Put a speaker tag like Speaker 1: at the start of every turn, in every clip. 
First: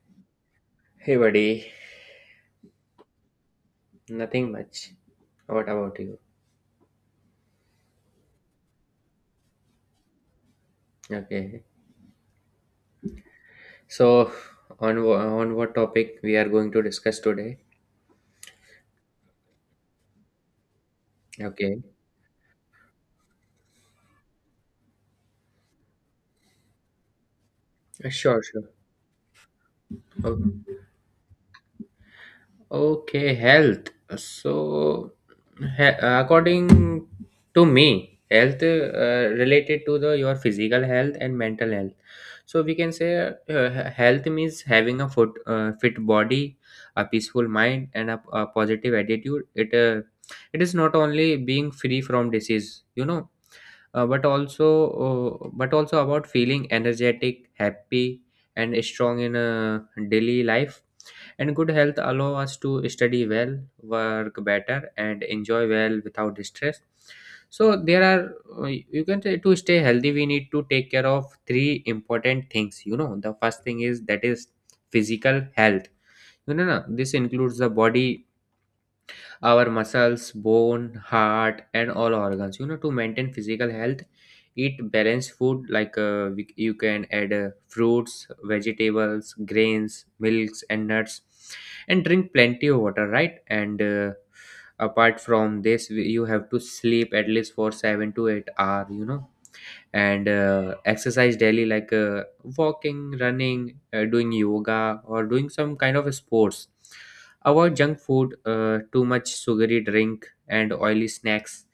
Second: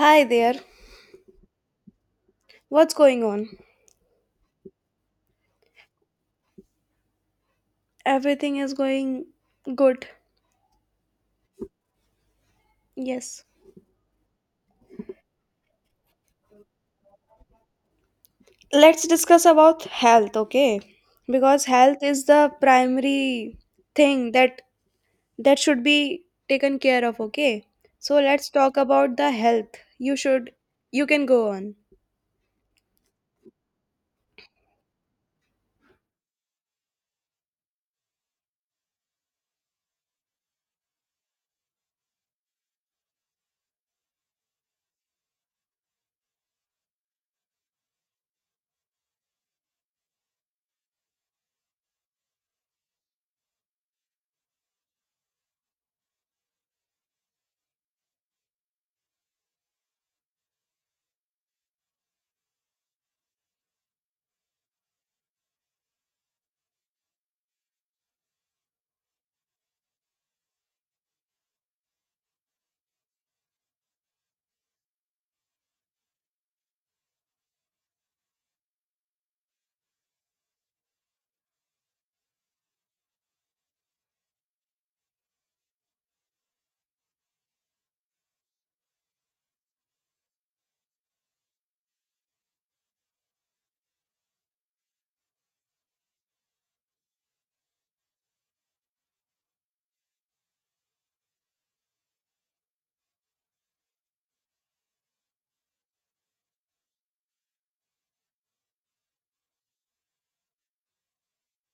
Speaker 1: Hi there.
Speaker 2: Hey buddy,
Speaker 1: What's going on?
Speaker 2: nothing much. What about you?
Speaker 1: Everything is going good.
Speaker 2: Okay.
Speaker 1: Yes.
Speaker 2: So on what topic we are going to discuss today?
Speaker 1: Let's discuss about health, okay? Because
Speaker 2: Okay.
Speaker 1: health is the primary thing that should be taken care of, okay? So
Speaker 2: Sure,
Speaker 1: let's
Speaker 2: sure.
Speaker 1: talk about the health. You should
Speaker 2: Okay.
Speaker 1: you can go on.
Speaker 2: Okay, health. So, according to me, health related to the your physical health and mental health. So we can say health means having a fit body, a peaceful mind, and a positive attitude. It is not only being free from disease, you know, uh, but also but also about feeling energetic, happy, and strong in a daily life, and good health allow us to study well, work better, and enjoy well without stress. So there are uh, you can say, to stay healthy, we need to take care of three important things. You know, the first thing is that is physical health. You know, na, this includes the body, our muscles, bone, heart, and all organs. You know, to maintain physical health, eat balanced food like, you can add fruits, vegetables, grains, milks, and nuts, and drink plenty of water, right? And apart from this, you have to sleep at least for 7 to 8 hours. You know, and exercise daily, like walking, running, doing yoga, or doing some kind of sports. Avoid junk food, too much sugary drink and oily snacks.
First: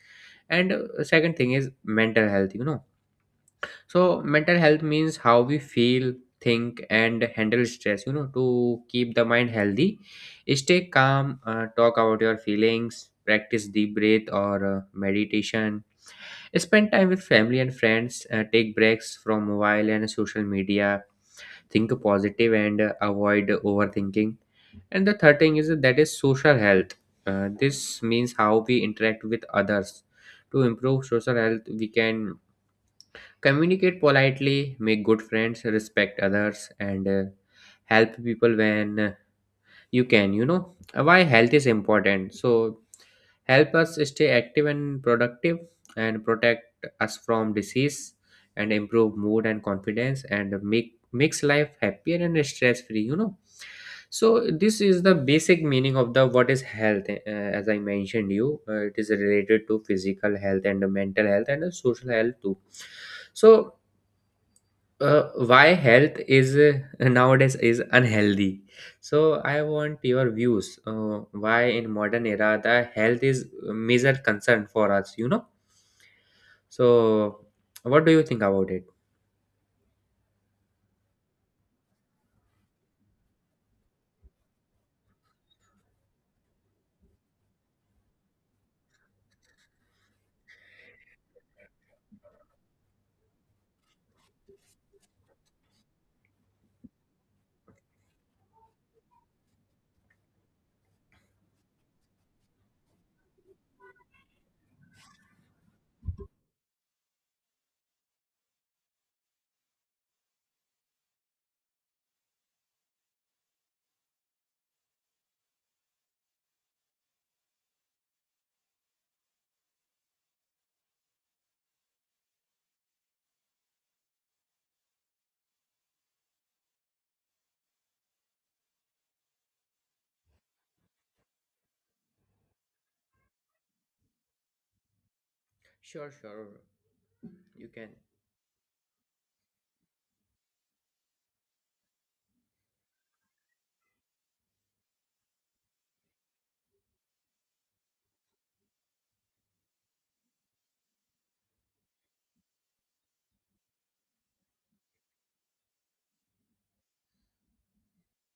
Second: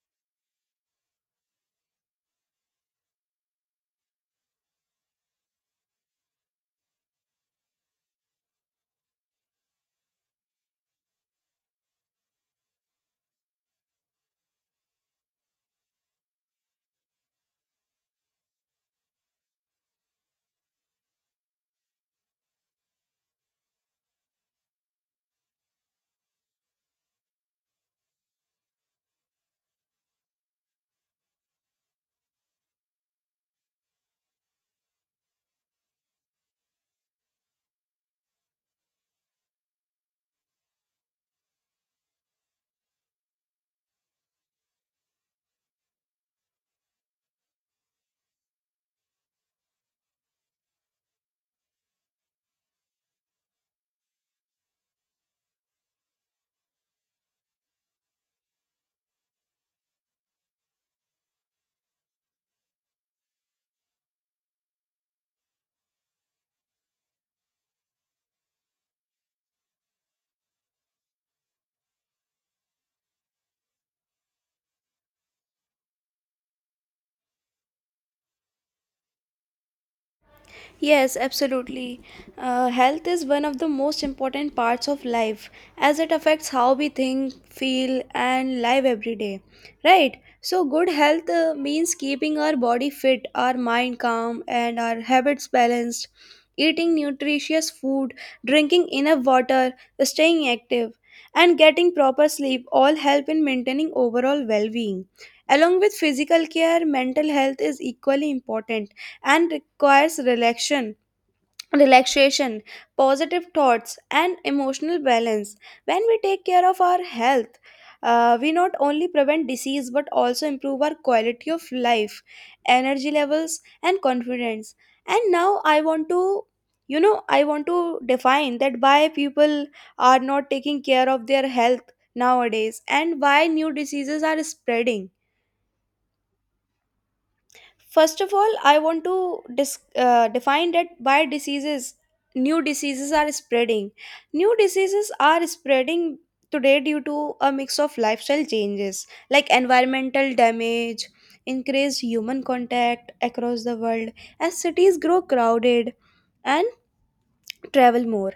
Speaker 2: And second thing is mental health, you know. So mental health means how we feel, think, and handle stress, you know. To keep the mind healthy, stay calm, talk about your feelings, practice deep breath or meditation. Spend time with family and friends, take breaks from mobile and social media, think positive, and avoid overthinking. And the third thing is that is social health. This means how we interact with others. To improve social health, we can communicate politely, make good friends, respect others, and help people when you can. You know, why health is important. So, help us stay active and productive, and protect us from disease, and improve mood and confidence, and makes life happier and stress free, you know. So this is the basic meaning of the what is health, as I mentioned you, it is related to physical health and the mental health and the social health too. So why health is nowadays is unhealthy. So I want your views, why in modern era the health is a major concern for us, you know. So what do you think about it?
Speaker 1: Yes, absolutely. Health is one of the most important parts of life as it affects how we think, feel, and live every day. Right? So, good health means keeping our body fit, our mind calm, and our habits balanced, eating nutritious food, drinking enough water, staying active, and getting proper sleep all help in maintaining overall well being. Along with physical care, mental health is equally important and requires relaxation, positive thoughts, and emotional balance. When we take care of our health, we not only prevent disease but also improve our quality of life, energy levels, and confidence. And now I want to, I want to define that why people are not taking care of their health nowadays and why new diseases are spreading.
Speaker 2: Sure, sure, you can.
Speaker 1: First of all, I want to define that by diseases, new diseases are spreading. New diseases are spreading today due to a mix of lifestyle changes like environmental damage, increased human contact across the world as cities grow crowded and travel more.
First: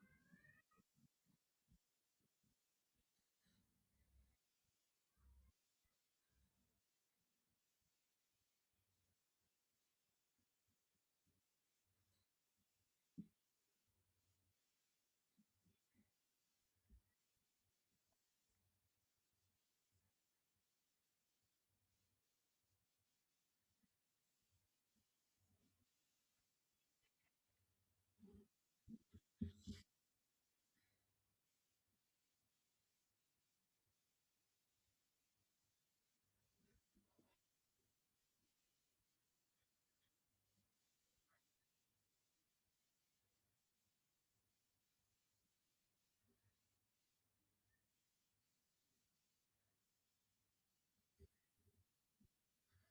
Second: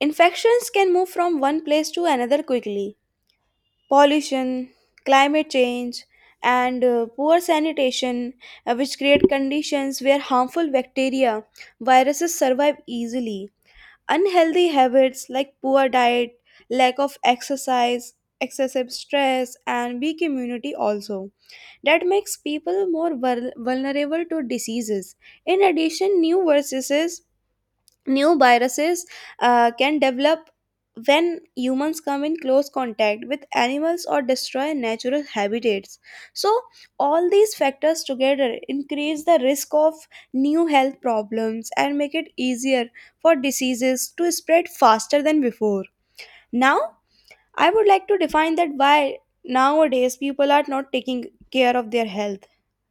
Speaker 1: Infections can move from one place to another quickly. Pollution, climate change, and poor sanitation, which create conditions where harmful bacteria, viruses survive easily. Unhealthy habits like poor diet, lack of exercise, excessive stress, and weak immunity also, that makes people more vulnerable to diseases. In addition, New viruses can develop when humans come in close contact with animals or destroy natural habitats. So, all these factors together increase the risk of new health problems and make it easier for diseases to spread faster than before. Now, I would like to define that why nowadays people are not taking care of their health.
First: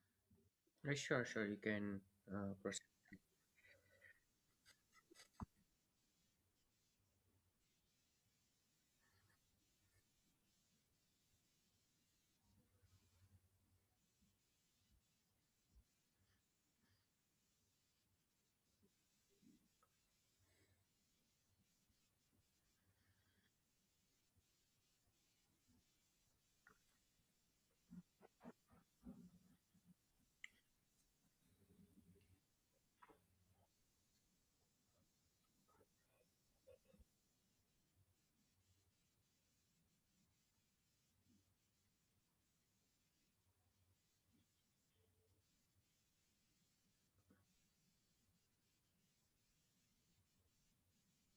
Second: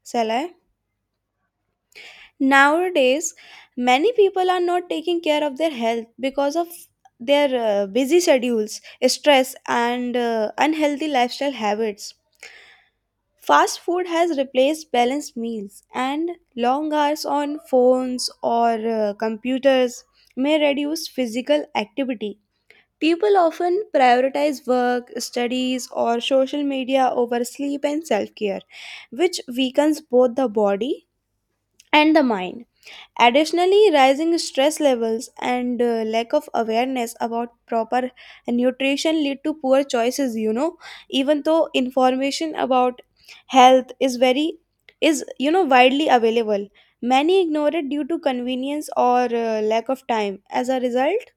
Speaker 1: Shall I?
Speaker 2: Sure, sure, you can proceed.
Speaker 1: Nowadays, many people are not taking care of their health because of their busy schedules, stress, and unhealthy lifestyle habits. Fast food has replaced balanced meals, and long hours on phones or computers may reduce physical activity. People often prioritize work, studies, or social media over sleep and self care, which weakens both the body and the mind. Additionally, rising stress levels and lack of awareness about proper nutrition lead to poor choices, you know, even though information about health is very is you know widely available, many ignore it due to convenience or lack of time. As a result,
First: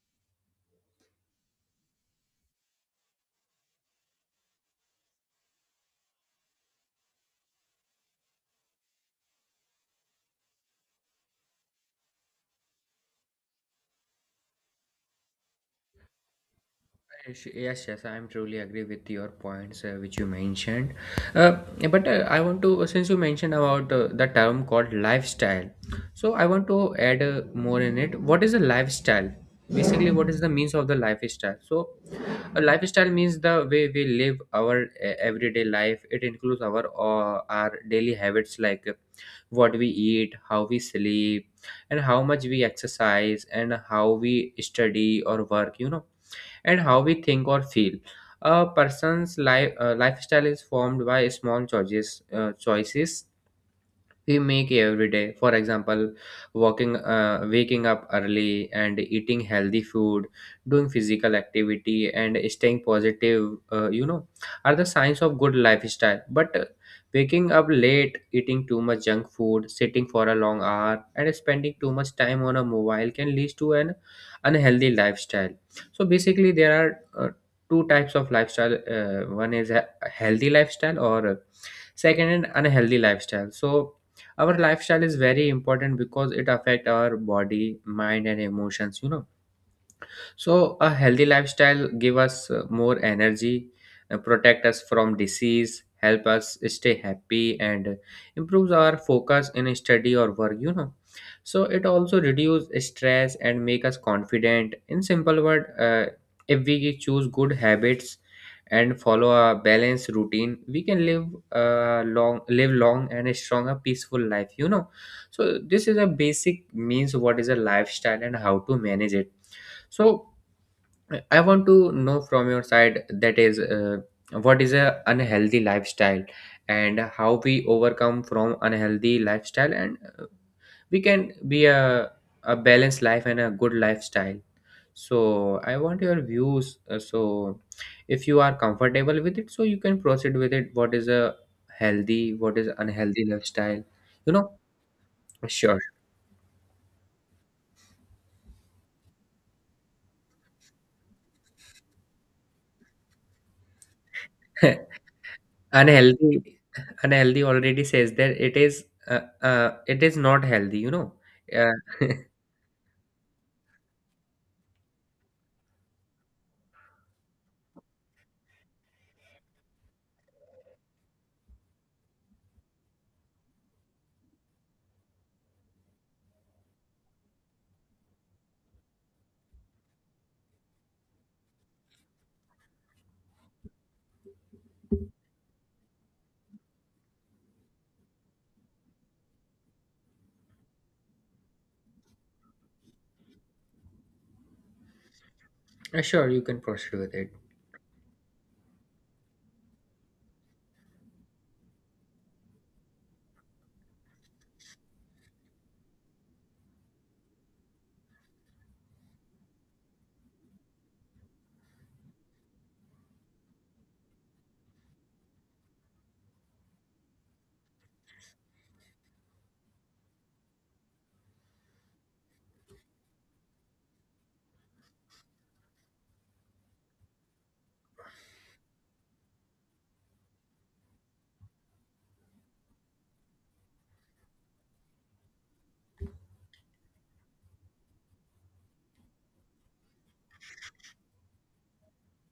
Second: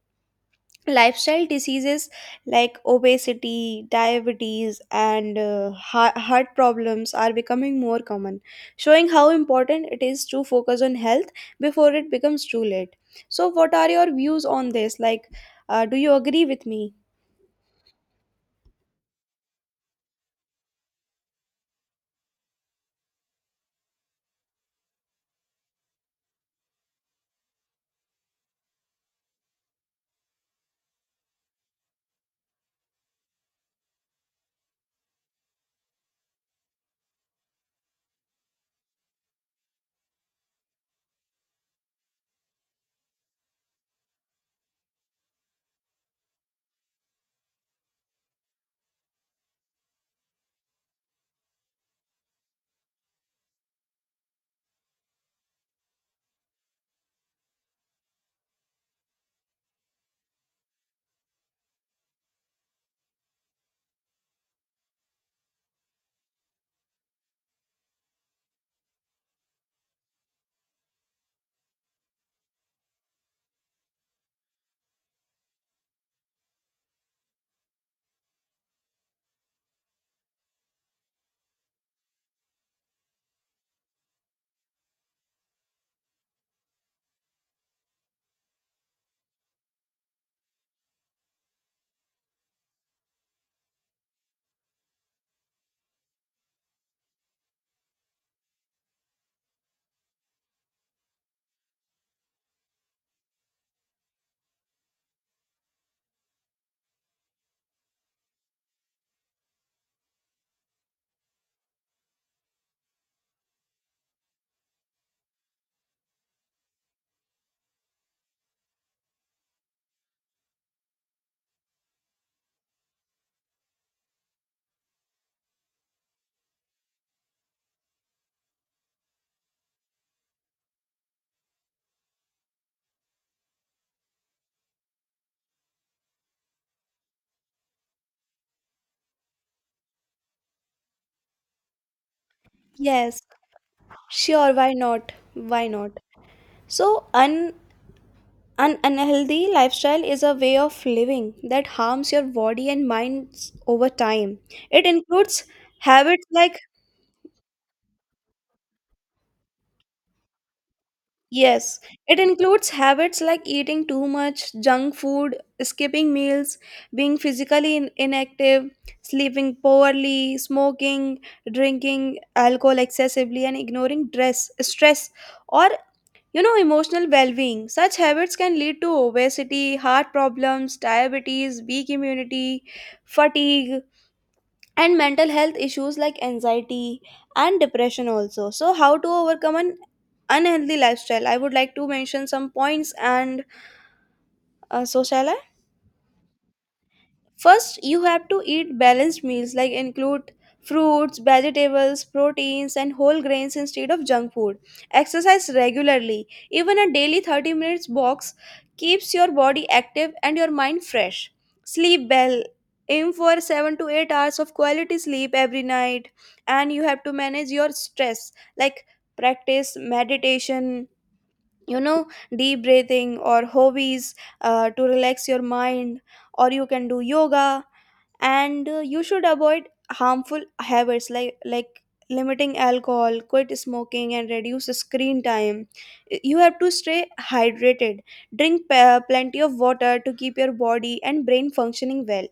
Speaker 1: lifestyle diseases like obesity, diabetes, and heart problems are becoming more common, showing how important it is to focus on health before it becomes too late. So what are your views on this? Like, do you agree with me?
Speaker 2: Yes, yes, yes, I'm truly agree with your points which you mentioned. Uh, but I want to, since you mentioned about the term called lifestyle, so I want to add more in it. What is a lifestyle? Basically, what is the means of the lifestyle? So, a lifestyle means the way we live our everyday life. It includes our daily habits like what we eat, how we sleep, and how much we exercise, and how we study or work. You know, and how we think or feel. A person's lifestyle is formed by small choices we make every day, for example, walking, waking up early and eating healthy food, doing physical activity and staying positive, you know, are the signs of good lifestyle, but waking up late, eating too much junk food, sitting for a long hour, and spending too much time on a mobile can lead to an unhealthy lifestyle. So basically there are two types of lifestyle, one is a healthy lifestyle, or second, an unhealthy lifestyle. So our lifestyle is very important because it affect our body, mind, and emotions, you know. So a healthy lifestyle give us more energy, protect us from disease, help us stay happy, and improves our focus in study or work. You know, so it also reduce stress and make us confident. In simple word, if we choose good habits and follow a balanced routine, we can live long and a stronger, peaceful life. You know, so this is a basic means what is a lifestyle and how to manage it. So I want to know from your side that is what is a unhealthy lifestyle, and how we overcome from unhealthy lifestyle, and we can be a balanced life and a good lifestyle. So I want your views. So if you are comfortable with it, so you can proceed with it. What is a healthy? What is
Speaker 1: Yes,
Speaker 2: unhealthy lifestyle? You know,
Speaker 1: sure. why not why
Speaker 2: sure.
Speaker 1: not So un an unhealthy lifestyle is a way of living that harms your body and minds over time. It includes habits like,
Speaker 2: Unhealthy. Unhealthy already says that it is, it is not healthy, you know. uh,
Speaker 1: yes, it includes habits like eating too much junk food, skipping meals, being physically inactive, sleeping poorly, smoking, drinking alcohol excessively, and ignoring stress or, you know, emotional well-being. Such habits can lead to obesity, heart problems, diabetes, weak immunity, fatigue, and mental health issues like anxiety and depression also. So how to overcome an unhealthy lifestyle? I would like to mention some points, and so shall I?
Speaker 2: sure, you can proceed with it.
Speaker 1: First, you have to eat balanced meals, like include fruits, vegetables, proteins, and whole grains instead of junk food. Exercise regularly. Even a daily 30 minutes walks keeps your body active and your mind fresh. Sleep well. Aim for 7 to 8 hours of quality sleep every night. And you have to manage your stress, like practice meditation, you know, deep breathing or hobbies to relax your mind. Or you can do yoga. And you should avoid harmful habits like limiting alcohol, quit smoking, and reduce screen time. You have to stay hydrated. Plenty of water to keep your body and brain functioning well.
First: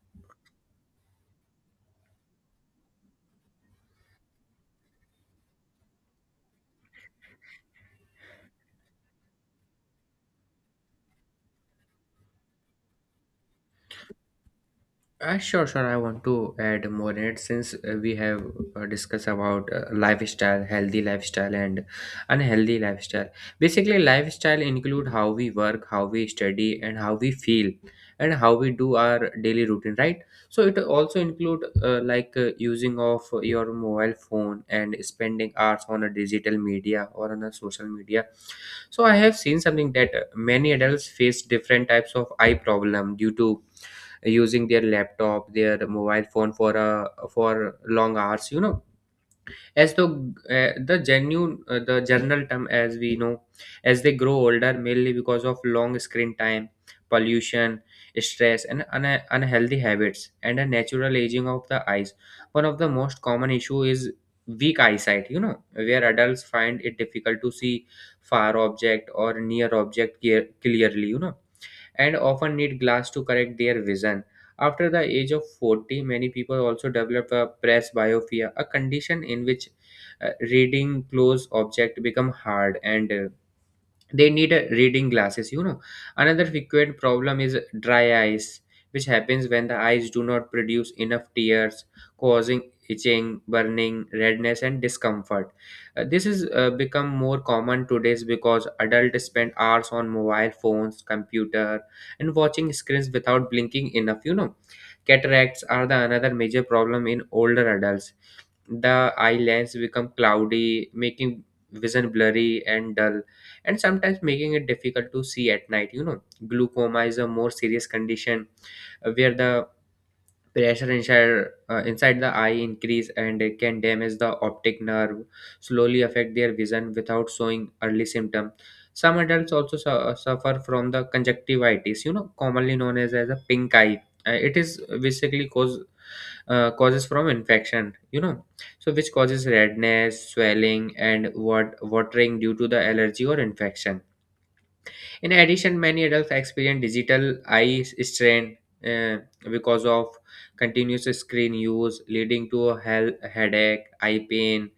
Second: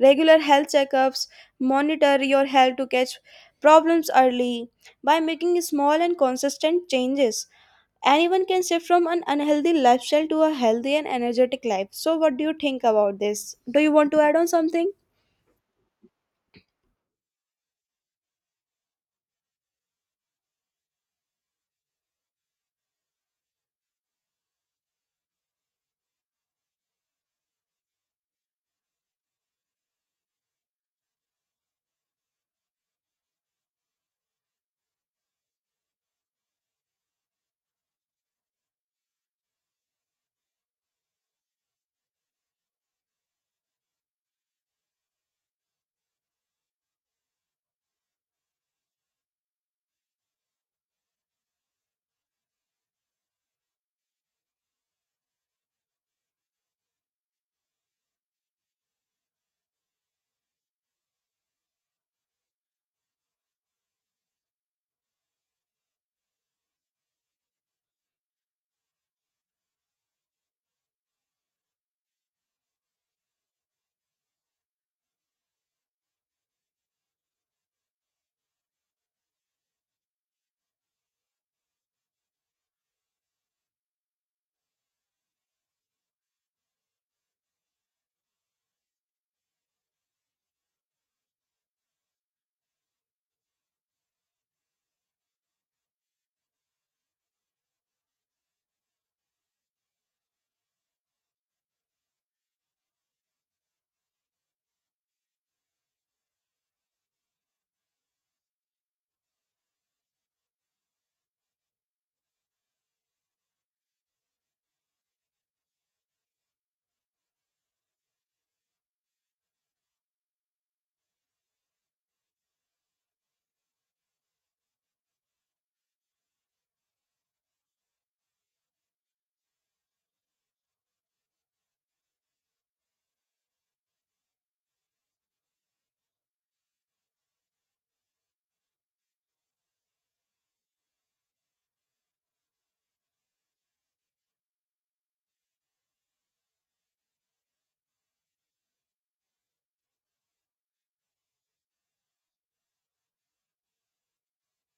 Speaker 1: Regular health checkups, monitor your health to catch problems early. By making small and consistent changes, anyone can shift from an unhealthy lifestyle to a healthy and energetic life. So what do you think about this? Do you want to add on something?
Speaker 2: Sure, sure. I want to add more in it since we have discussed about lifestyle, healthy lifestyle, and unhealthy lifestyle. Basically, lifestyle include how we work, how we study, and how we feel, and how we do our daily routine. Right. So it also include like using of your mobile phone and spending hours on a digital media or on a social media. So I have seen something that many adults face different types of eye problem due to using their laptop, their mobile phone for long hours, you know, as the genuine the general term as we know, as they grow older, mainly because of long screen time, pollution, stress, and unhealthy habits, and a natural aging of the eyes. One of the most common issue is weak eyesight, you know, where adults find it difficult to see far object or near clearly, you know, and often need glass to correct their vision. After the age of 40, many people also develop a presbyopia, a condition in which reading close object become hard, and they need reading glasses, you know. Another frequent problem is dry eyes, which happens when the eyes do not produce enough tears, causing itching, burning, redness, and discomfort. This is become more common today's because adults spend hours on mobile phones, computer, and watching screens without blinking enough, you know. Cataracts are the another major problem in older adults. The eye lens become cloudy, making vision blurry and dull, and sometimes making it difficult to see at night, you know. Glaucoma is a more serious condition, where the pressure inside the eye increase, and it can damage the optic nerve, slowly affect their vision without showing early symptom. Some adults also suffer from the conjunctivitis, you know, commonly known as a pink eye. It is basically causes from infection, you know, so which causes redness, swelling, and watering due to the allergy or infection. In addition, many adults experience digital eye strain, uh, because of continuous screen use, leading to a health headache, eye pain,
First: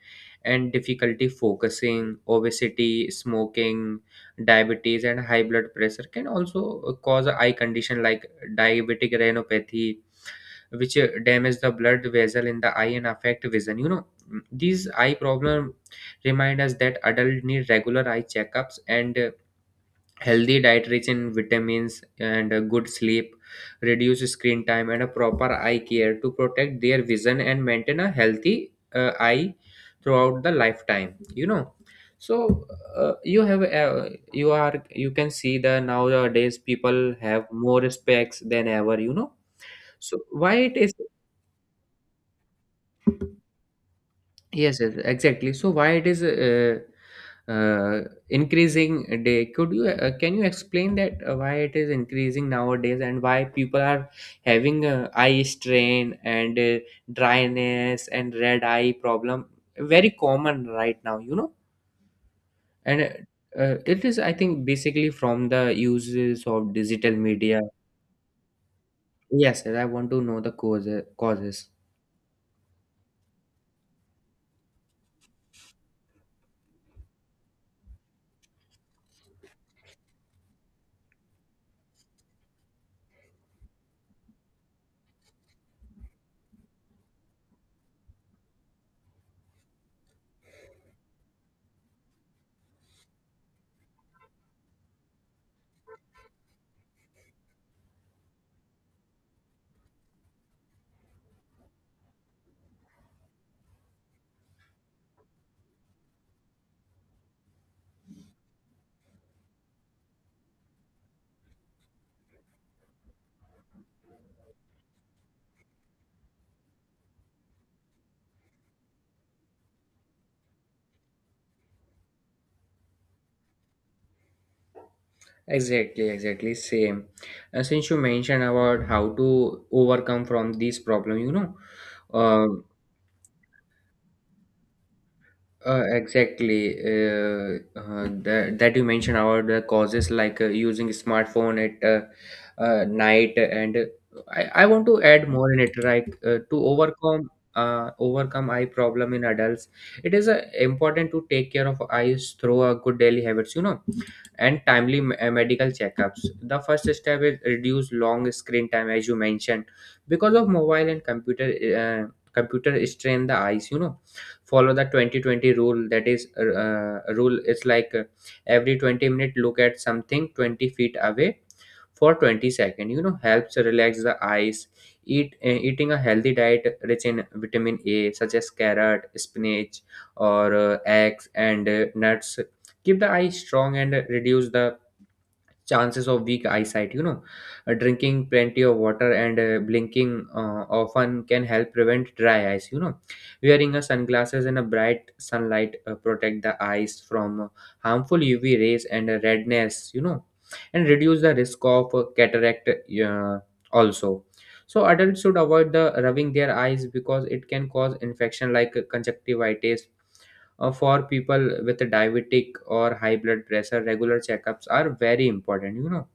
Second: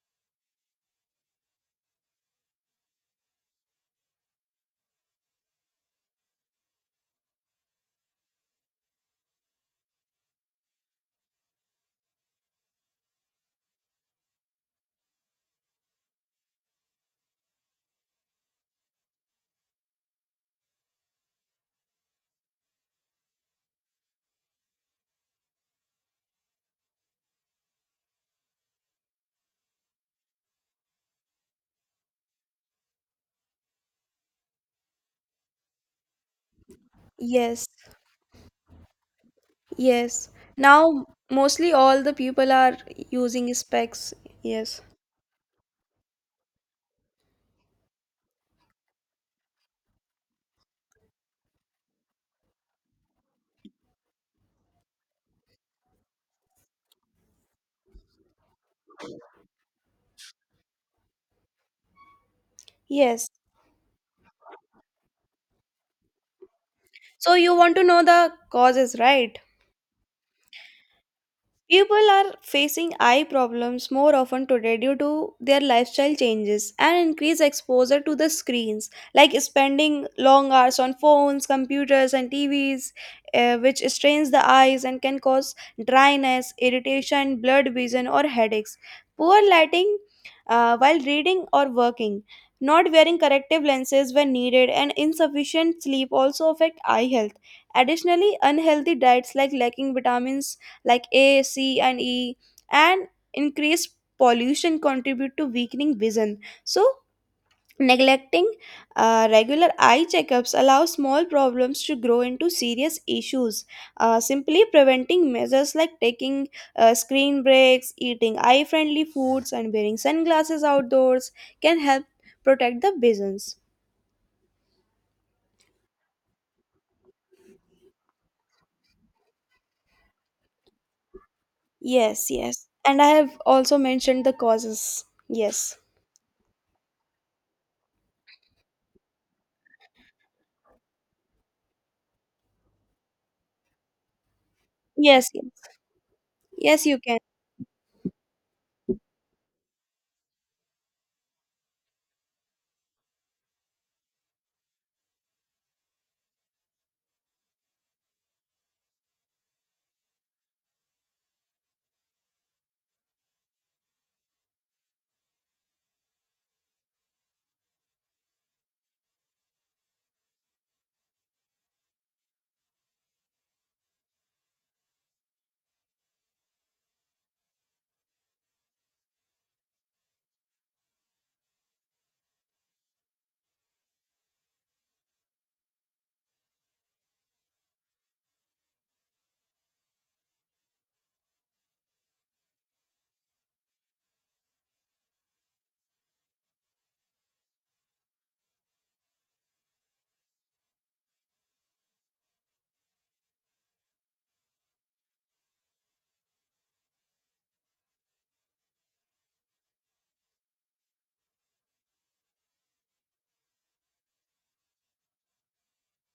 Speaker 2: and difficulty focusing. Obesity, smoking, diabetes, and high blood pressure can also cause eye condition like diabetic retinopathy, which damage the blood vessel in the eye and affect vision, you know. These eye problem remind us that adults need regular eye checkups, and healthy diet rich in vitamins and a good sleep, reduce screen time and a proper eye care to protect their vision and maintain a healthy eye throughout the lifetime, you know. So you have you are you can see the nowadays people have
Speaker 1: Yes,
Speaker 2: more specs than ever, you know. So
Speaker 1: yes.
Speaker 2: why it is...
Speaker 1: Now mostly all the people are using specs.
Speaker 2: Yes,
Speaker 1: Yes.
Speaker 2: yes, exactly. So why it is, uh, increasing day? Could you can you explain that why it is increasing nowadays, and why people are having eye strain and dryness and red eye problem very common right now, you know? And
Speaker 1: Yes.
Speaker 2: it is, I think, basically from the uses of digital
Speaker 1: So you
Speaker 2: media.
Speaker 1: want to know the causes, right?
Speaker 2: Yes, yes, I want to know the causes.
Speaker 1: People are facing eye problems more often today due to their lifestyle changes and increased exposure to the screens, like spending long hours on phones, computers, and TVs, which strains the eyes and can cause dryness, irritation, blurred vision, or headaches. Poor lighting while reading or working, not wearing corrective lenses when needed, and insufficient sleep also affect eye health. Additionally, unhealthy diets like lacking vitamins like A, C, and E, and increased pollution contribute to weakening vision. So, neglecting regular eye checkups allows small problems to grow into serious issues. Simply preventing measures like taking screen breaks, eating eye friendly foods, and wearing sunglasses outdoors can help protect the visions.
Speaker 2: Exactly, exactly same. Since you mentioned about how to overcome from this problem, you know,
Speaker 1: Yes,
Speaker 2: uh,
Speaker 1: yes. And I have also mentioned the causes. Yes.
Speaker 2: exactly that you mentioned about the causes like using smartphone at night, and I want to
Speaker 1: Yes,
Speaker 2: add
Speaker 1: yes.
Speaker 2: more in it. Like to
Speaker 1: Yes, you can.
Speaker 2: overcome eye problem in adults, it is important to take care of eyes through a good daily habits. You know, and medical checkups. The first step is reduce long screen time, as you mentioned, because of mobile and computer. Uh, Computer strain the eyes, you know, follow the 2020 rule, that is rule, it's like every 20 minute, look at something 20 feet away for 20 second, you know, helps relax the eyes. Eating a healthy diet rich in vitamin A such as carrot, spinach, or eggs, and nuts keep the eye strong and reduce the chances of weak eyesight. Drinking plenty of water and blinking often can help prevent dry eyes. Wearing a sunglasses in a bright sunlight protect the eyes from harmful UV rays and redness. And reduce the risk of cataract also. So adults should avoid the rubbing their eyes because it can cause infection like conjunctivitis. For people with diabetic or high blood pressure, regular checkups are very important,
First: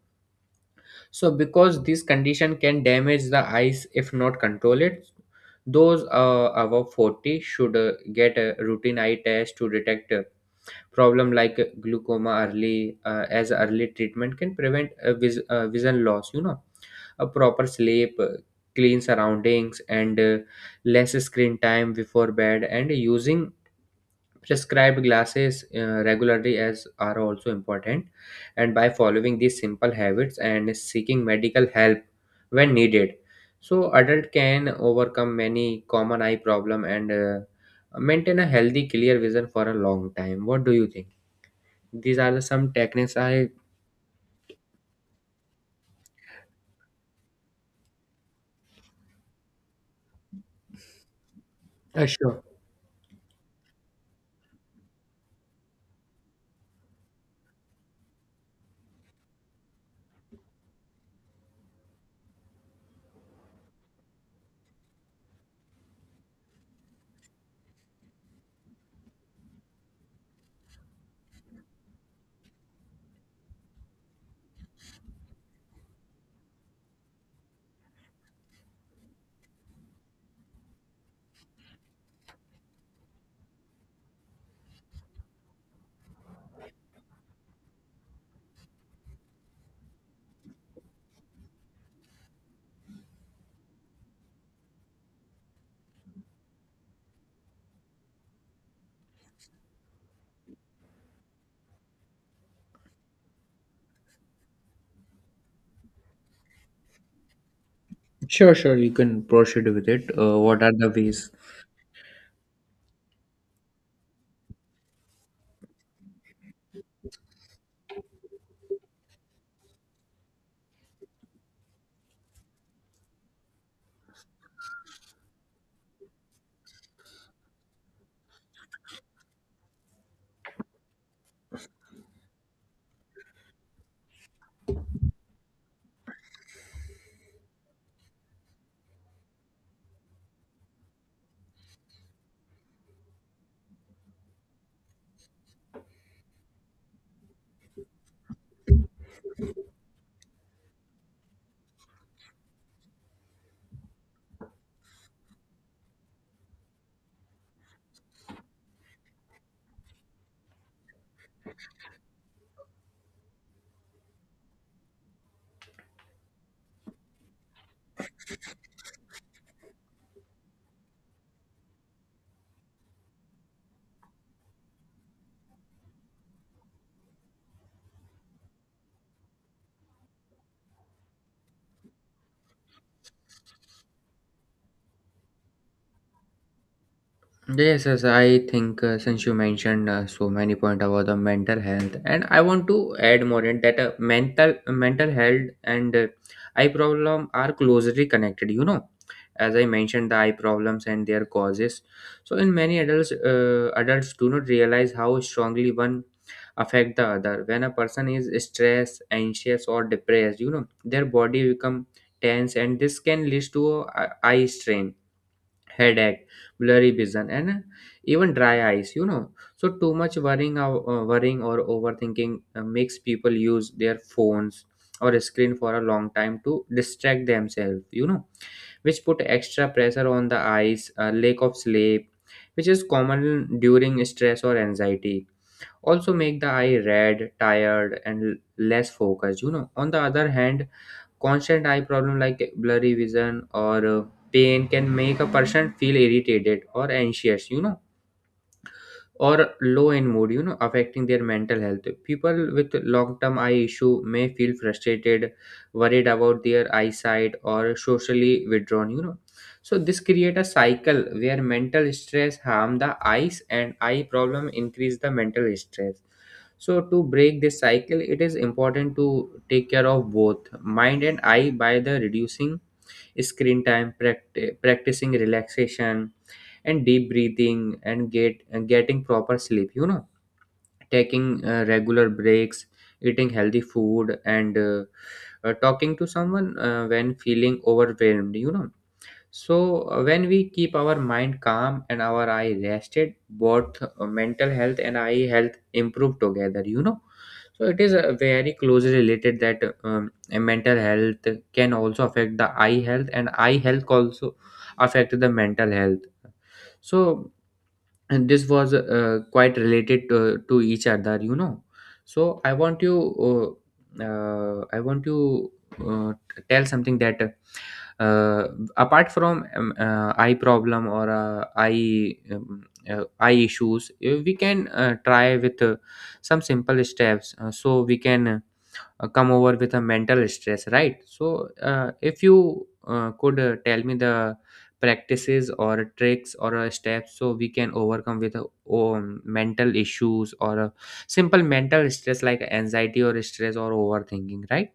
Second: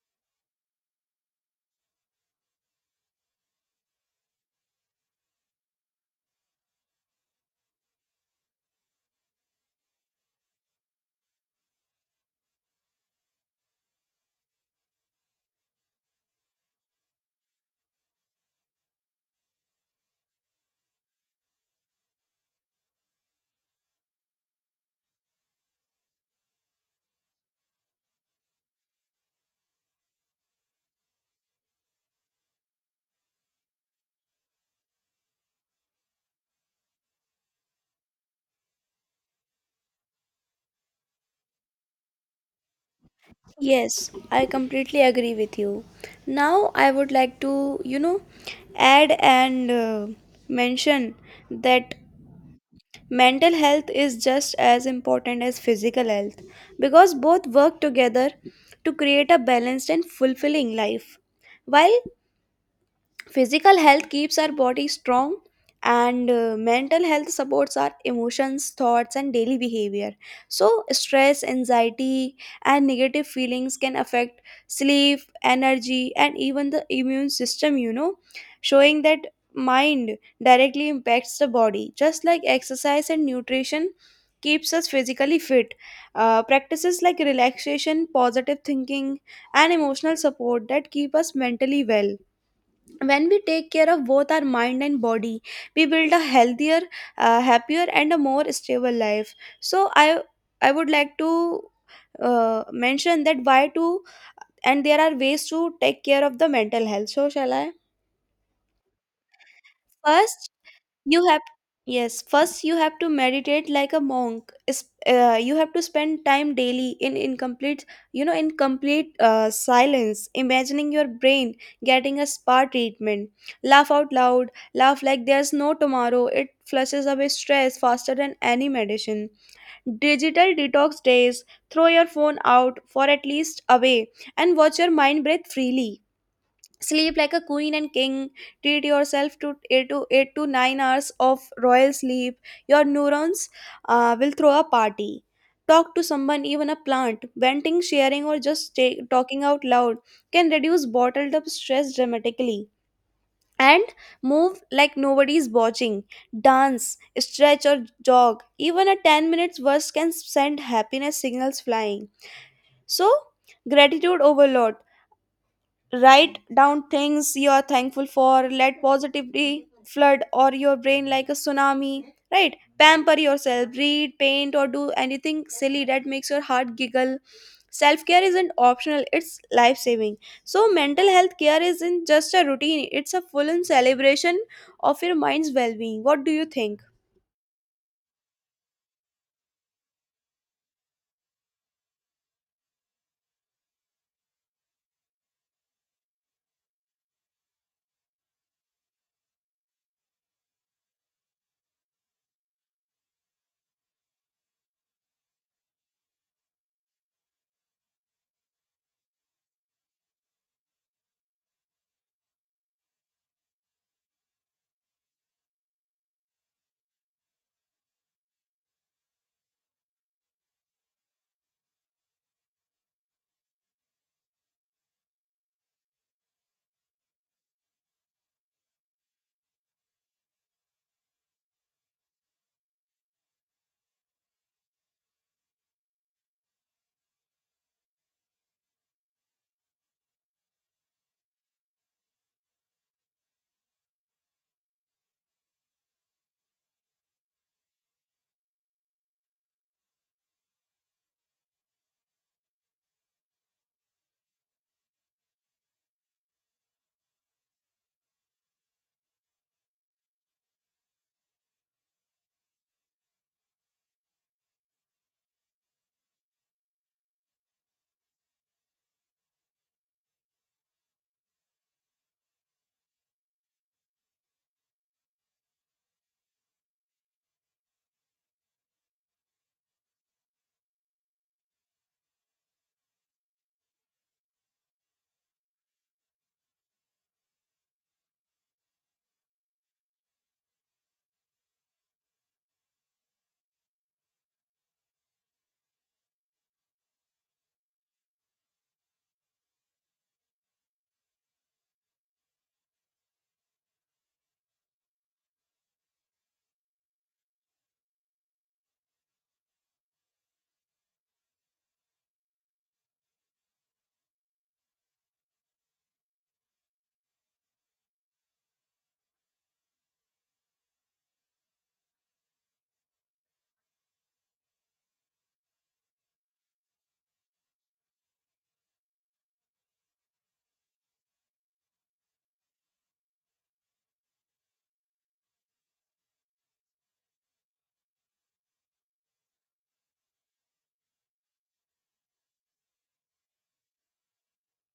Speaker 2: So, because this condition can damage the eyes if not control it, those above 40 should get a routine eye test to detect a problem like glaucoma early, as early treatment can prevent vision loss, you know. A proper sleep, clean surroundings, and less screen time before bed, and using prescribed glasses regularly as are also important. And by following these simple habits and seeking medical help when needed, so adult can overcome many common eye problem and maintain a healthy clear vision for a long time. What do you think? These are the some techniques I.
Speaker 1: Yes, I completely agree with you. Now, I would like to, you know, add and mention that
Speaker 2: Sure,
Speaker 1: mental health is just as important as physical health because both work together to create a balanced and fulfilling life. While physical health keeps our body strong, and mental health supports our emotions, thoughts, and daily behavior. So stress, anxiety, and negative feelings can affect sleep, energy, and even the immune system, you know, showing that mind directly impacts the body. Just like exercise and nutrition keeps us physically fit, practices like relaxation, positive thinking, and emotional support that keep us mentally well. When we take care of both our mind and body, we build a healthier, happier, and a more stable life. So I would like to mention that why to, and there are ways to take care of the mental health. So shall I?
Speaker 2: sure. Put,
Speaker 1: first
Speaker 2: what
Speaker 1: you
Speaker 2: is.
Speaker 1: have, yes, first you have to meditate like a monk. You have to spend time daily in in complete silence, imagining your brain getting a spa treatment. Laugh out loud, laugh like there's no tomorrow. It flushes away stress faster than any medicine. Digital detox days, throw your phone out for at least a way and watch your mind breathe freely. Sleep like a queen and king, treat yourself to 8 to 9 hours of royal sleep. Your neurons will throw a party. Talk to someone, even a plant. Venting, sharing, or just talking out loud can reduce bottled up stress dramatically. And move like nobody's watching. Dance, stretch, or jog. Even a 10 minutes burst can send happiness signals flying. So, gratitude overload. Write down things you are thankful for, let positivity flood or your brain like a tsunami. Right? Pamper yourself, read, paint, or do anything silly that makes your heart giggle. Self care isn't optional, it's life saving. So, mental health care isn't just a routine, it's a full on celebration of your mind's well being. What do you think?
Speaker 2: Yes, yes, I think since you mentioned so many point about the mental health, and I want to add more in that mental health and eye problem are closely connected. You know, as I mentioned, the eye problems and their causes. So, in many adults, adults do not realize how strongly one affect the other. When a person is stressed, anxious, or depressed, you know, their body become tense, and this can lead to eye strain, headache, blurry vision, and even dry eyes. You know, so too much worrying or overthinking makes people use their phones or a screen for a long time to distract themselves. You know, which put extra pressure on the eyes, lack of sleep, which is common during stress or anxiety, also make the eye red, tired, and less focused. You know, on the other hand, constant eye problem like blurry vision or pain can make a person feel irritated or anxious. You know, or low in mood, you know, affecting their mental health. People with long term eye issue may feel frustrated, worried about their eyesight, or socially withdrawn, you know. So this create a cycle where mental stress harm the eyes and eye problem increase the mental stress. So to break this cycle, it is important to take care of both mind and eye by the reducing screen time, practicing relaxation and deep breathing, and getting proper sleep, you know, taking regular breaks, eating healthy food, and talking to someone when feeling overwhelmed, you know. So when we keep our mind calm and our eye rested, both mental health and eye health improve together, you know. So it is very closely related that mental health can also affect the eye health and eye health also affect the mental health. So, and this was quite related to each other, you know. So I want you, I want you tell something that uh, apart from eye problem or eye eye issues, we can try with some simple steps, so we can come over with a mental stress, right? So if you could tell me the practices or tricks or steps so we can overcome with mental issues or a simple mental stress like anxiety or stress or overthinking, right?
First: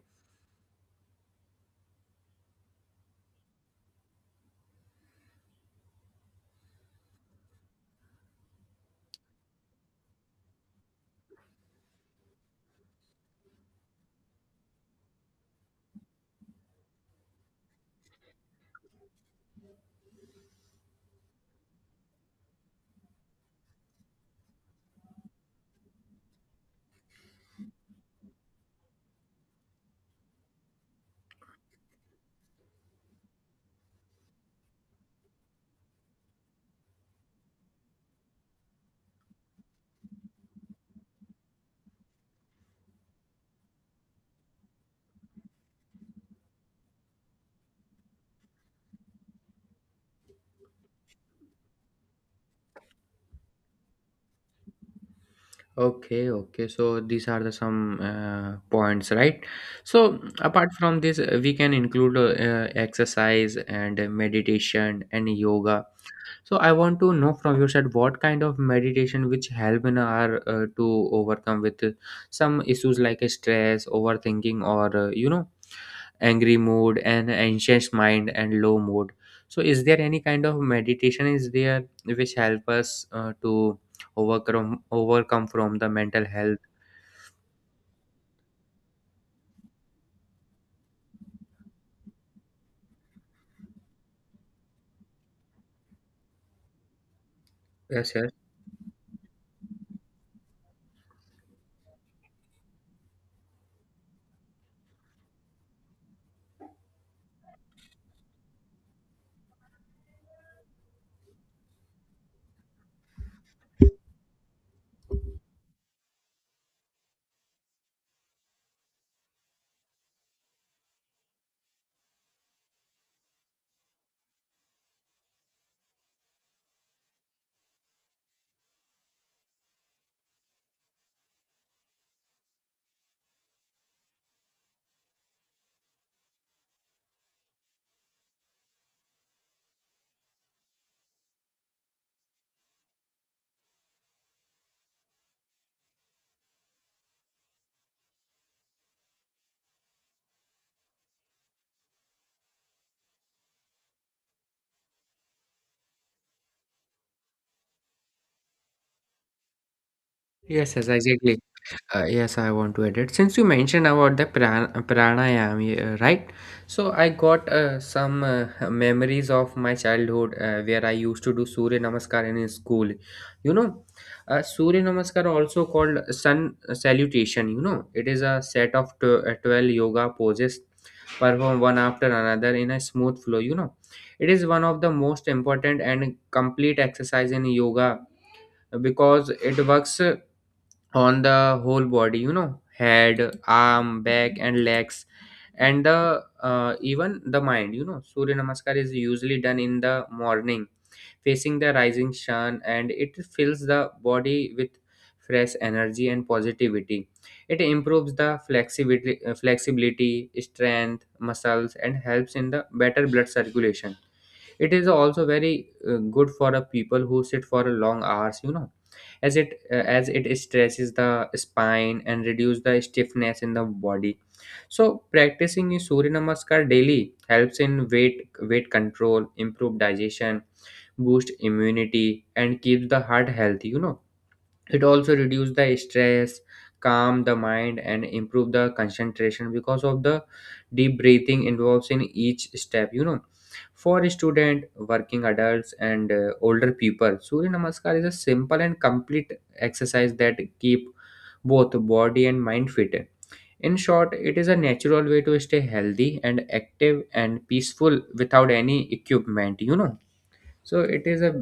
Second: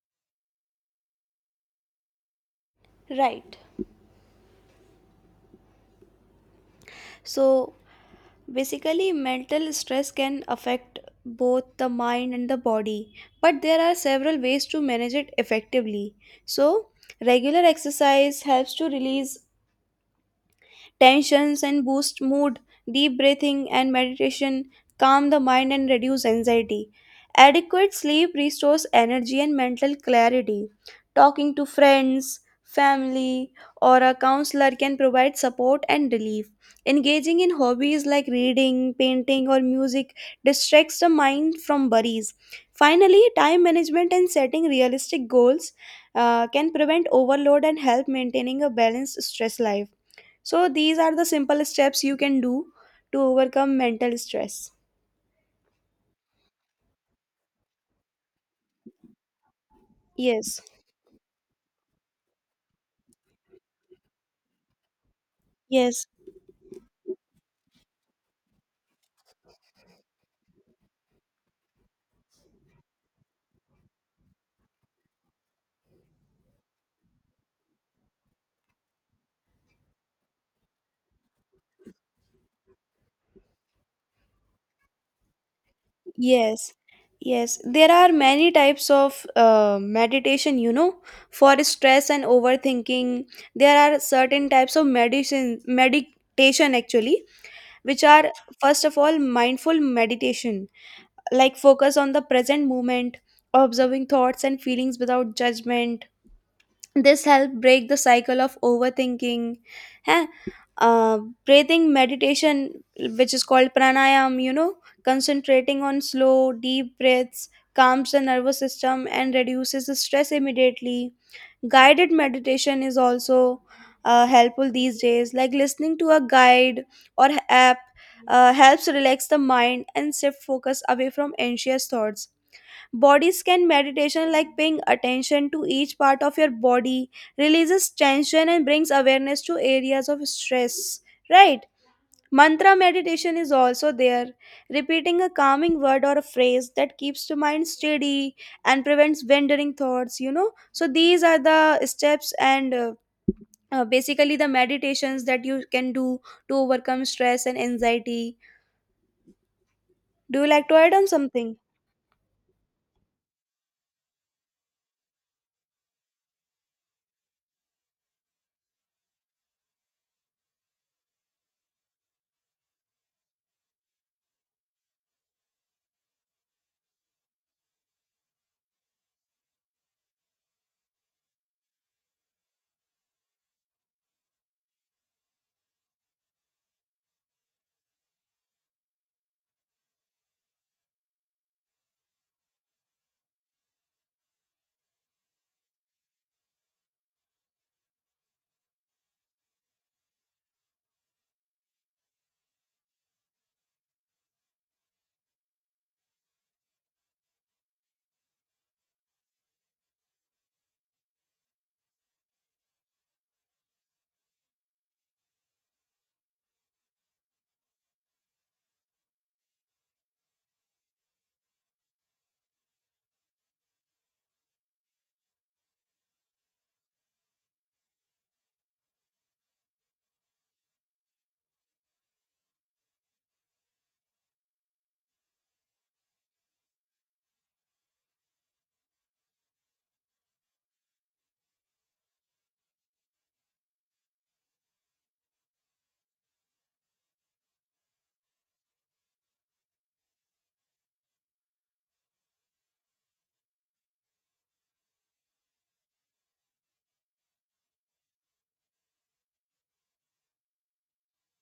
Speaker 1: Right. So, basically, mental stress can affect both the mind and the body, but there are several ways to manage it effectively. So, regular exercise helps to release tensions and boost mood. Deep breathing and meditation calm the mind and reduce anxiety. Adequate sleep restores energy and mental clarity. Talking to friends, family, or a counselor can provide support and relief. Engaging in hobbies like reading, painting, or music distracts the mind from worries. Finally, time management and setting realistic goals can prevent overload and help maintaining a balanced stress life. So these are the simple steps you can do to overcome mental stress.
Speaker 2: Okay, okay, so these are the some points, right? So
Speaker 1: Yes,
Speaker 2: apart from this, we can include exercise and meditation and yoga.
Speaker 1: yes,
Speaker 2: So I want to know from your side what kind of meditation which help in our to overcome with some issues like stress, overthinking, or you know, angry mood and anxious mind and low mood. So is there any kind of meditation is there which help us to overcome from the mental health?
Speaker 1: yes, yes. There are many types of meditation, you know, for stress and overthinking. There are certain types of medicine, meditation actually, which
Speaker 2: Yes,
Speaker 1: are
Speaker 2: yes,
Speaker 1: first of all mindful meditation, like focus on the present moment, observing thoughts and feelings without judgment. This help break the cycle of overthinking. Huh? uh, Breathing meditation, which is called pranayam, you know, concentrating on slow deep breaths, calms the nervous system and reduces the stress immediately. Guided meditation is also helpful these days, like listening to a guide or app helps relax the mind and shift focus away from anxious thoughts. Body scan meditation, like paying attention to each part of your body, releases tension and brings awareness to areas of stress. Right? Mantra meditation is also there, repeating a calming word or a phrase that keeps the mind steady and prevents wandering thoughts, you know. So, these are the steps and, basically, the meditations that you can do to overcome stress and anxiety. Do you like to
Speaker 2: yes, yes,
Speaker 1: add on
Speaker 2: exactly.
Speaker 1: something?
Speaker 2: Yes, I want to edit. Since you mentioned about the pranayam, yeah, right? So I got some memories of my childhood where I used to do Surya Namaskar in school. You know, Surya Namaskar also called sun salutation. You know, it is a set of 12 yoga poses performed one after another in a smooth flow. You know, it is one of the most important and complete exercise in yoga because it works. On the whole body, you know, head, arm, back, and legs, and the even the mind, you know. Surya Namaskar is usually done in the morning facing the rising sun, and it fills the body with fresh energy and positivity. It improves the flexibility, strength, muscles, and helps in the better blood circulation. It is also very good for a people who sit for a long hours, you know, as it stretches the spine and reduce the stiffness in the body. So practicing Surya Namaskar daily helps in weight control, improve digestion, boost immunity, and keeps the heart healthy. You know, it also reduce the stress, calm the mind, and improve the concentration because of the deep breathing involves in each step, you know. For student, working adults, and older people, surya namaskar is a simple and complete exercise that keep both body and mind fit. In short, it is a natural way to stay healthy and active and peaceful without any equipment, you know. So it is a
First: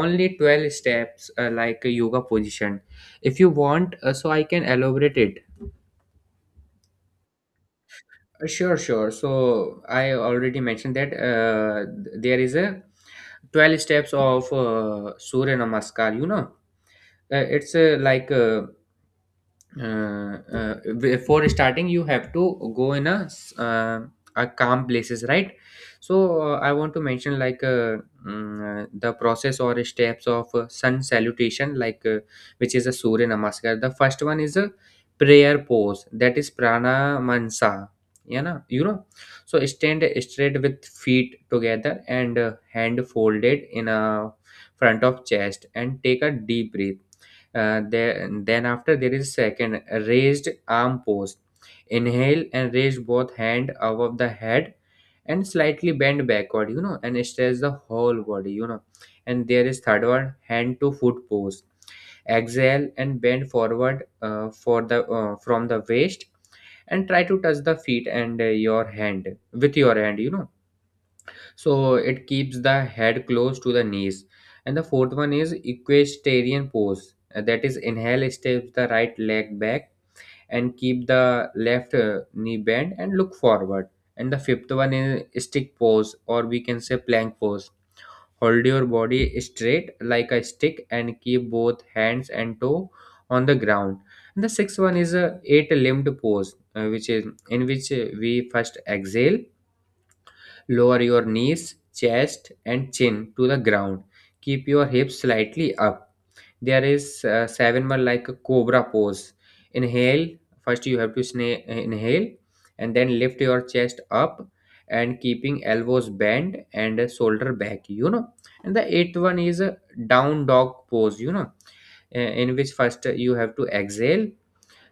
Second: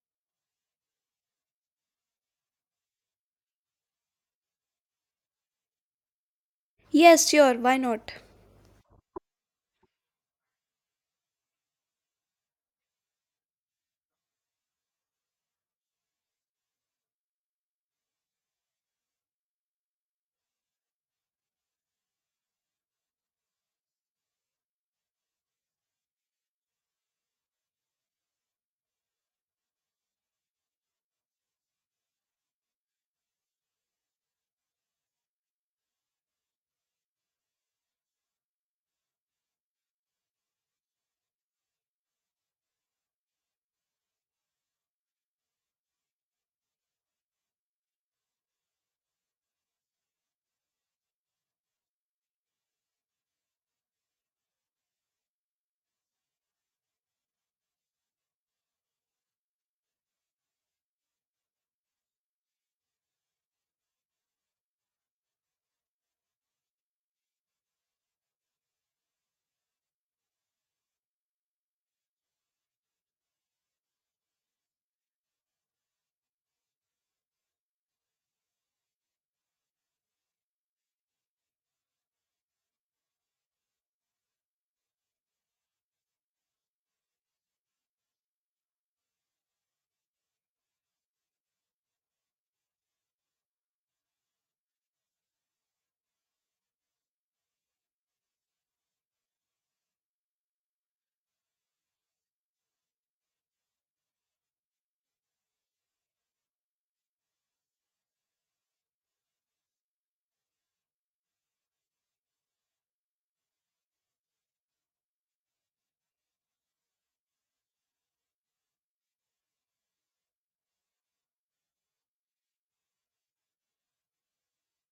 Speaker 2: only 12 steps like a yoga position. If you want, so I can elaborate it.
Speaker 1: Yes, sure. Why not?
Speaker 2: Sure, sure. So I already mentioned that there is a 12 steps of Surya Namaskar, you know. It's before starting you have to go in a a calm places, right? So I want to mention like the process or steps of sun salutation, like which is a surya namaskar. The first one is a prayer pose, that is pranamansa, yeah na, you know. So stand straight with feet together and hand folded in a front of chest and take a deep breath. Then after there is second raised arm pose. Inhale and raise both hand above the head and slightly bend backward, you know, and stretch the whole body, you know. And there is third one hand to foot pose. Exhale and bend forward for the from the waist and try to touch the feet and your hand with your hand, you know, so it keeps the head close to the knees. And the fourth one is equestrian pose. That is inhale, steps the right leg back and keep the left knee bent and look forward. And the fifth one is stick pose, or we can say plank pose. Hold your body straight like a stick and keep both hands and toe on the ground. And the sixth one is a eight limbed pose, which is, in which we first exhale, lower your knees, chest, and chin to the ground. Keep your hips slightly up. There is seven one like a cobra pose. Inhale. First, you have to inhale and then lift your chest up and keeping elbows bent and shoulder back. You know, and the eighth one is a down dog pose. You know, in which first you have to exhale,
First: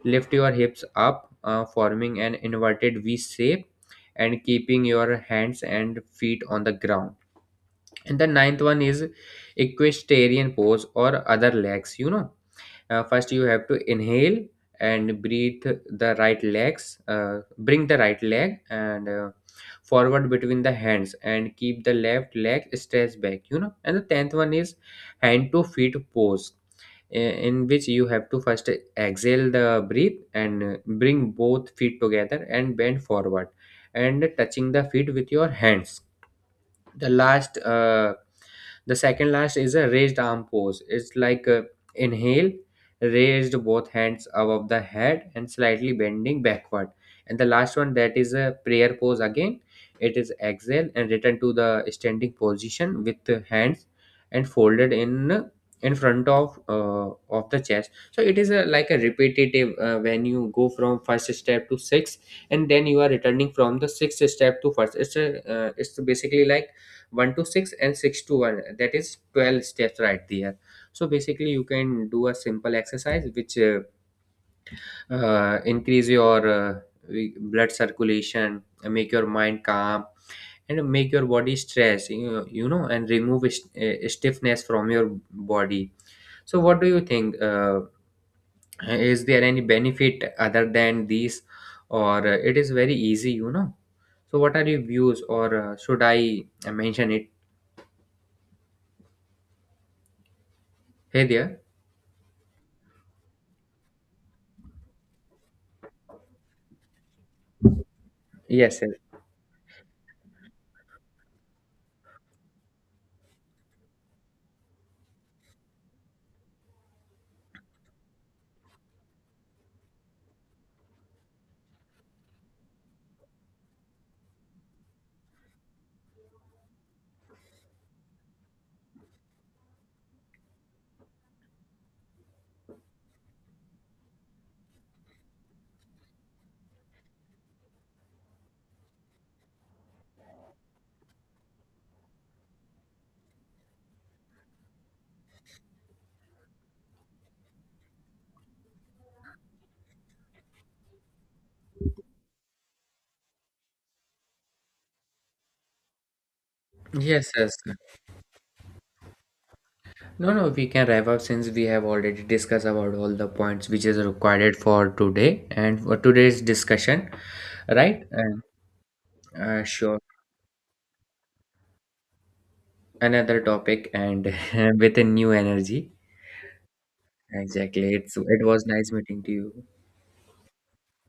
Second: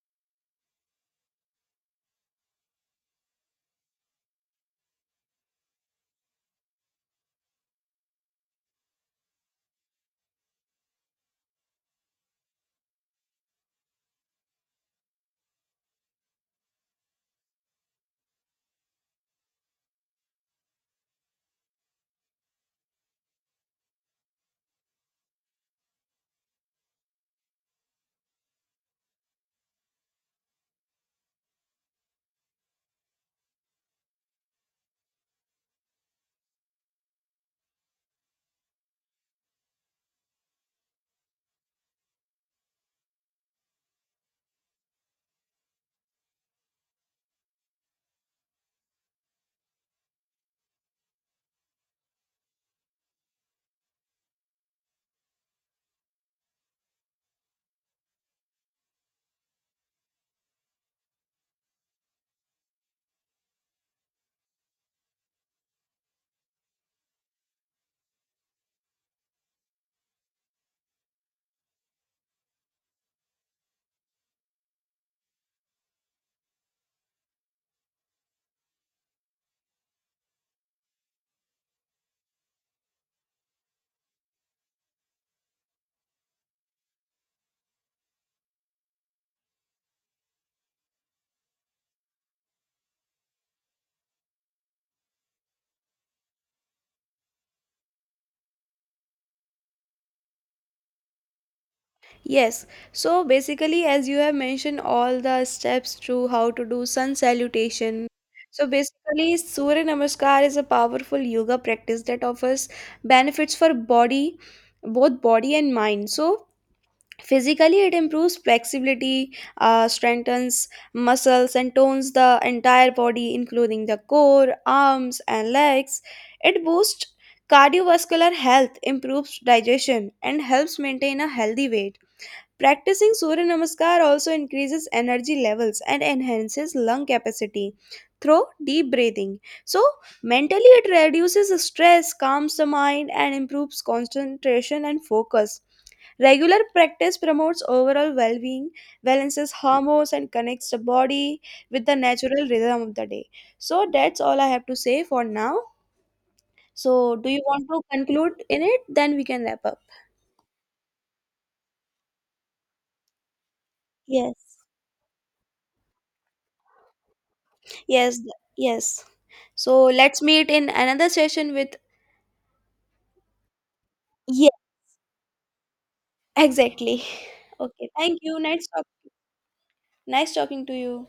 Speaker 2: lift your hips up, forming an inverted V shape and keeping your hands and feet on the ground. And the ninth one is equestrian pose or other legs. You know, first you have to inhale and breathe the right legs, uh, bring the right leg and forward between the hands and keep the left leg stretched back. You know, and the tenth one is hand to feet pose, eh, in which you have to first exhale the breath and bring both feet together and bend forward and touching the feet with your hands. The last the second last is a raised arm pose, it's like inhale, raised both hands above the head and slightly bending backward. And the last one, that is a prayer pose again, it is exhale and return to the standing position with the hands and folded in front of the chest. So it is a, like a repetitive, when you go from first step to six, and then you are returning from the sixth step to first, it's a, it's basically like 1 to 6 and 6 to 1, that is 12 steps, right there. So basically you can do a simple exercise which increase your blood circulation, make your mind calm, and make your body stress, you know, and remove stiffness from your body. So what do you think, is there any benefit other than these, or it is very easy, you know. So what are your views, or should I mention it? Hey there.
Speaker 1: Yes, so basically, as you have mentioned, all the steps to how to do sun salutation. So
Speaker 2: Yes.
Speaker 1: basically, Surya Namaskar is a powerful yoga practice that offers benefits for both body and mind. So physically, it improves flexibility, strengthens muscles, and tones the entire body, including the core, arms, and legs. It boosts cardiovascular health, improves digestion, and helps maintain a healthy weight. Practicing Surya Namaskar also increases energy levels and enhances lung capacity through deep breathing. So, mentally, it reduces stress, calms the mind, and improves concentration and focus. Regular practice promotes overall well being, balances hormones, and connects the body with the natural rhythm of the day. So, that's all I have to say for now. So, do
Speaker 2: Yes,
Speaker 1: you
Speaker 2: yes.
Speaker 1: want to conclude in it? Then we can wrap up.
Speaker 2: No, no, we can wrap up since we have already discussed about all the points which is
Speaker 1: Yes.
Speaker 2: required for today and for today's discussion, right?
Speaker 1: Yes,
Speaker 2: And
Speaker 1: yes. So
Speaker 2: sure,
Speaker 1: let's meet in another session with.
Speaker 2: another topic and
Speaker 1: Yeah,
Speaker 2: with a new energy.
Speaker 1: exactly. Okay,
Speaker 2: Exactly. It's
Speaker 1: thank you.
Speaker 2: it was
Speaker 1: Nice talk.
Speaker 2: nice meeting to you.
Speaker 1: Nice talking to you.